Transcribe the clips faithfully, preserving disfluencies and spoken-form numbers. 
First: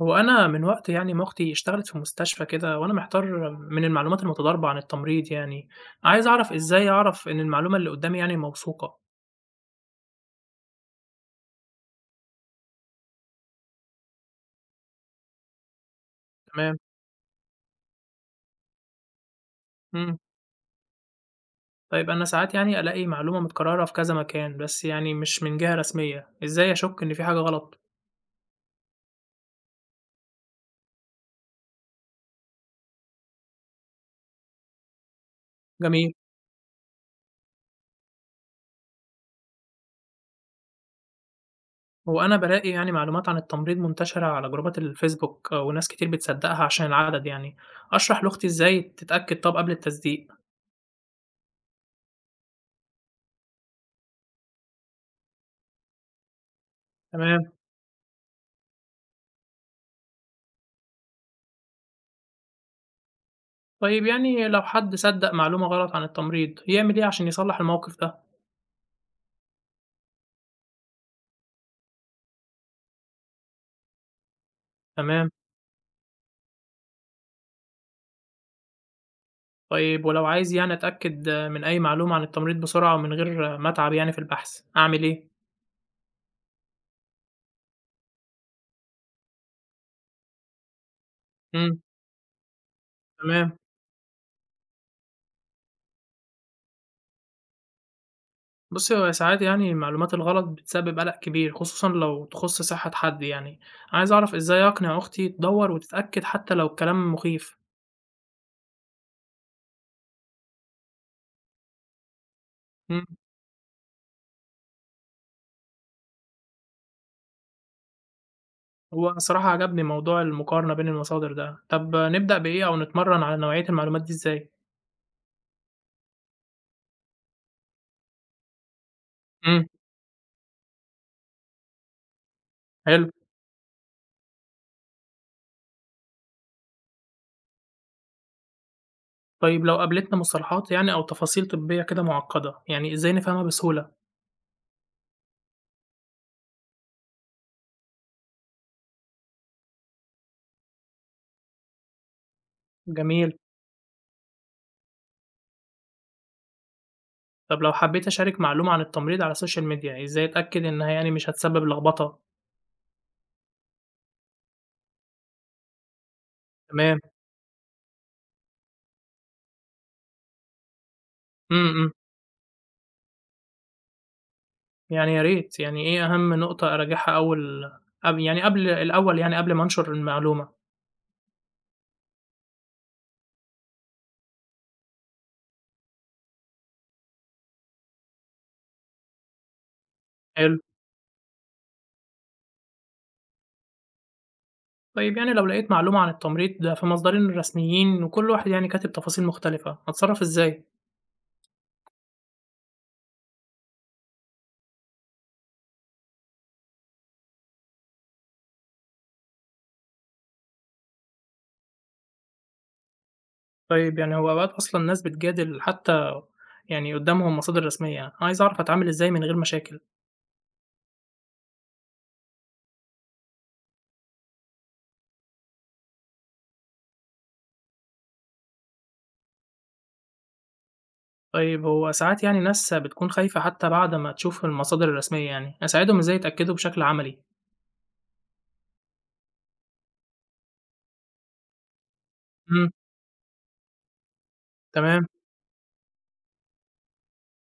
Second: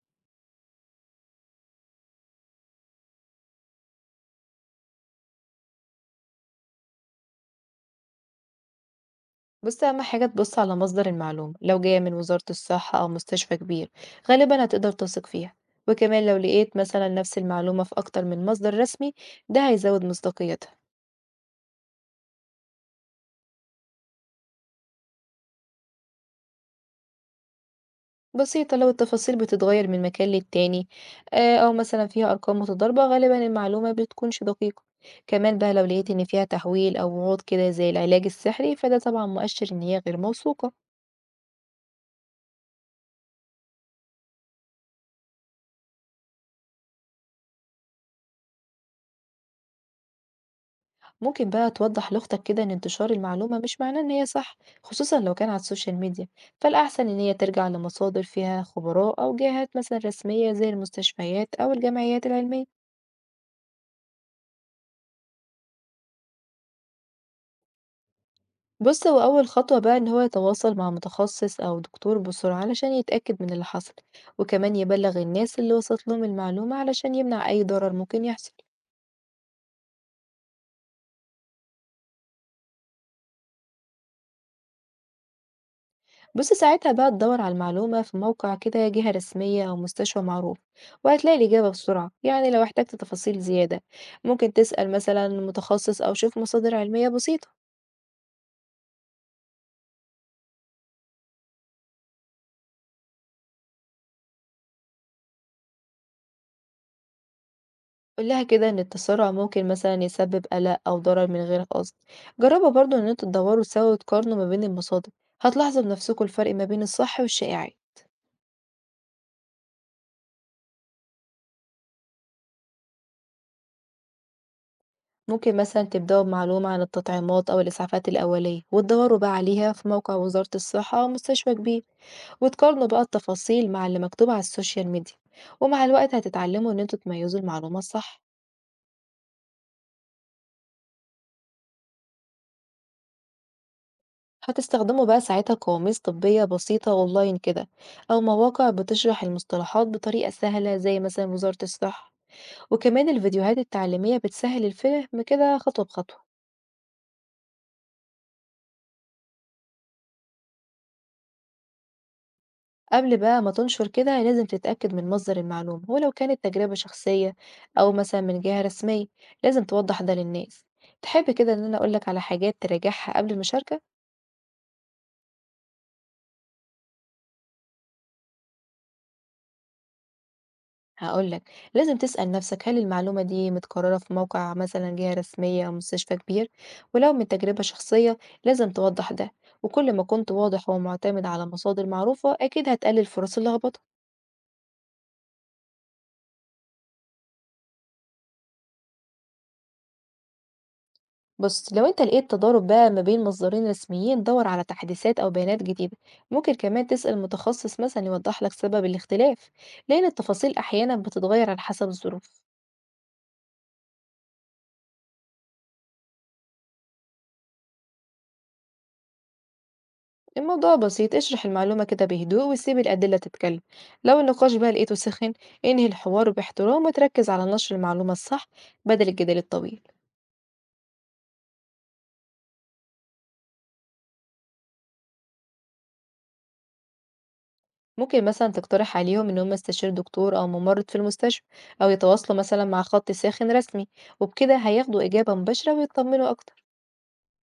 هو أنا من وقت يعني ما أختي اشتغلت في مستشفى كده، وأنا محتار من المعلومات المتضاربة عن التمريض يعني، عايز أعرف إزاي أعرف إن المعلومة اللي قدامي يعني موثوقة. بص أهم حاجة تبص على مصدر المعلومة، لو جاية من وزارة الصحة أو مستشفى كبير غالبا هتقدر تثق فيها. وكمان لو لقيت تمام. مثلا نفس المعلومة في أكتر من مصدر رسمي ده هيزود إمم، مصداقيتها. طيب أنا ساعات يعني ألاقي معلومة متكررة في كذا مكان، بس يعني مش من جهة رسمية، إزاي أشك إن في حاجة غلط؟ بسيطة، لو التفاصيل بتتغير من مكان للتاني، آه، أو مثلا فيها أرقام متضاربة غالبا المعلومة بتكونش دقيقة. كمان بقى لو لقيت جميل. إن فيها تحويل أو وعود كده زي العلاج السحري فده طبعا مؤشر إن هي غير موثوقة. هو أنا بالاقي يعني معلومات عن التمريض منتشرة على جروبات الفيسبوك، آه، وناس كتير بتصدقها عشان العدد يعني، أشرح لأختي إزاي تتأكد طب قبل التصديق؟ ممكن بقى توضح لأختك كده إن انتشار المعلومة مش معناه إن هي صح، خصوصا لو كان على السوشيال ميديا. فالأحسن إن هي تمام. ترجع لمصادر فيها خبراء أو جهات مثلا رسمية زي المستشفيات أو الجمعيات العلمية. طيب يعني لو حد صدّق معلومة غلط عن التمريض، يعمل إيه عشان يصلّح الموقف ده؟ بص هو أول خطوة بقى إن هو يتواصل مع متخصص أو دكتور بسرعة علشان يتأكد من اللي حصل، وكمان يبلغ تمام. الناس اللي وصلت لهم المعلومة علشان يمنع أي ضرر ممكن يحصل. طيب ولو عايز يعني أتأكد من أي معلومة عن التمريض بسرعة ومن غير ما أتعب يعني في البحث، أعمل إيه؟ بص ساعتها بقى تدور على المعلومة في موقع كده جهة رسمية أو مستشفى معروف، وهتلاقي الإجابة إمم، بسرعة. يعني لو احتجت تفاصيل تمام. زيادة ممكن تسأل مثلا متخصص أو شوف مصادر علمية بسيطة. بُصّي، هو ساعات يعني المعلومات الغلط بتسبب قلق كبير، خصوصًا لو تخُص صحة حد يعني. عايز أعرف إزاي أقنع أختي تدوّر وتتأكد حتى لو الكلام مخيف؟ قولها كده إن التسرع ممكن مثلا يسبب قلق أو ضرر من غير قصد. جربوا برضو إمم، إن انتوا تدوروا سوا وتقارنوا ما بين المصادر، هتلاحظوا بنفسكوا الفرق ما بين الصح والشائعات. هو الصراحة عجبني موضوع المقارنة بين المصادر ده. طب نبدأ بإيه أو نتمرّن على نوعية المعلومات دي إزاي؟ ممكن مثلًا تبدأوا بمعلومة عن التطعيمات أو الإسعافات الأولية، وتدوروا بقى إمم، عليها في موقع وزارة الصحة أو مستشفى كبير، وتقارنوا بقى حلو. التفاصيل مع اللي مكتوب على السوشيال ميديا، ومع الوقت هتتعلموا إن انتوا تميزوا المعلومة الصح. طيب لو قابلتنا مصطلحات يعني أو تفاصيل طبية كده معقدة، يعني إزاي نفهمها بسهولة؟ هتستخدموا بقى ساعتها قواميس طبية بسيطة أونلاين كده، أو مواقع بتشرح المصطلحات بطريقة سهلة زي مثلًا وزارة الصحة، وكمان جميل. الفيديوهات التعليمية بتسهل الفهم كده خطوة بخطوة. طب لو حبيت أشارك معلومة عن التمريض على السوشيال ميديا، إزاي أتأكد إنها يعني مش هتسبب لخبطة؟ قبل بقى ما تنشر كده لازم تتأكد من مصدر المعلومة، ولو كانت تجربة تمام. شخصية أو مثلا من جهة رسمية لازم توضح ده للناس. تحب كده إن إمم، أنا إمم، أقولك على حاجات تراجعها قبل المشاركة؟ يعني يا ريت، يعني إيه أهم نقطة أراجعها أول قب يعني قبل الأول يعني قبل ما أنشر المعلومة؟ هقولك لازم تسأل نفسك، هل المعلومة دي متكررة في موقع مثلا جهة رسمية أو مستشفى كبير؟ ولو من تجربة شخصية لازم توضح ده. وكل ما كنت حلو. واضح ومعتمد على مصادر معروفة أكيد هتقلل فرص اللخبطة. طيب يعني لو لقيت معلومة عن التمريض ده في مصدرين رسميين وكل واحد يعني كاتب تفاصيل مختلفة، أتصرف إزاي؟ بص لو انت لقيت تضارب بقى ما بين مصدرين رسميين دور على تحديثات او بيانات جديدة. ممكن كمان تسأل متخصص مثلا يوضح لك سبب الاختلاف، لان التفاصيل احيانا بتتغير على حسب الظروف. طيب يعني هو أوقات أصلًا ناس بتجادل حتى يعني قدّامهم مصادر رسمية، أنا عايز أعرف أتعامل إزاي من غير مشاكل. الموضوع بسيط، اشرح المعلومة كده بهدوء وسيب الأدلة تتكلم. لو النقاش بقى لقيته سخن انهي الحوار باحترام وتركز على نشر المعلومة الصح بدل الجدال الطويل. طيب هو ساعات يعني ناس بتكون خايفة حتى بعد ما تشوف المصادر الرسمية يعني، أساعدهم إزاي يتأكدوا بشكل عملي؟ ممكن مثلا تقترح عليهم ان هم يستشيروا دكتور او ممرض في المستشفى، او يتواصلوا مثلا إمم. مع خط ساخن رسمي، وبكده هياخدوا تمام. إجابة مباشرة ويطمنوا اكتر.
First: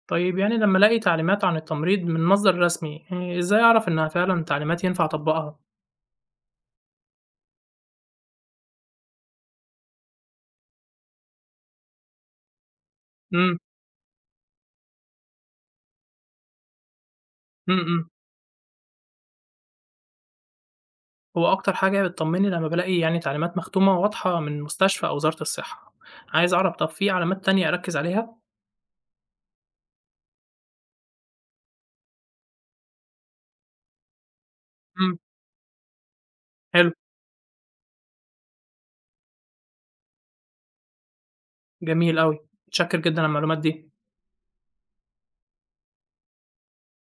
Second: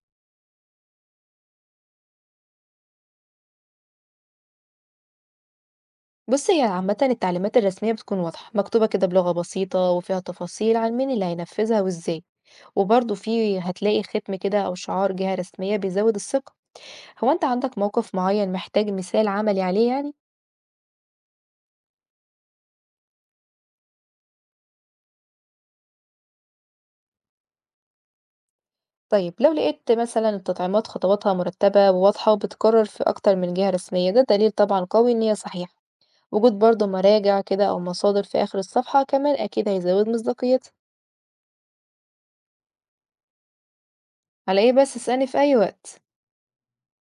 طيب يعني لمّا ألاقي تعليمات عن التمريض من مصدر رسمي، آآ إزاي أعرف إنها فعلًا تعليمات ينفع أطبّقها؟ بُص هي عامةً التعليمات الرسمية بتكون واضحة، مكتوبة كده بلغة بسيطة وفيها تفاصيل عن مين اللي هينفذها وإزاي، وبرضه إمم، في هتلاقي ختم كده أو شعار جهة رسمية بيزود الثقة. هو أنت عندك إمم. إمم، موقف معين محتاج مثال عملي عليه يعني؟ هو أكتر حاجة بتطمّني لمّا بالاقي يعني تعليمات مختومة واضحة من مستشفى أو وزارة الصحة، عايز أعرف طَب في علامات تانية أركّز عليها؟ طيب لو لقيت مثلًا التطعيمات خطواتها مرتبة وواضحة وبتتكرر في أكتر من جهة رسمية ده دليل طبعًا قوي إمم، إن هي صحيحة، وجود برضه حلو. مراجع كده أو مصادر في آخر الصفحة كمان أكيد هيزود مصداقيتها. جميل أوي. متشكر جدًا على المعلومات دي. على إيه بس، اسألني في أي وقت.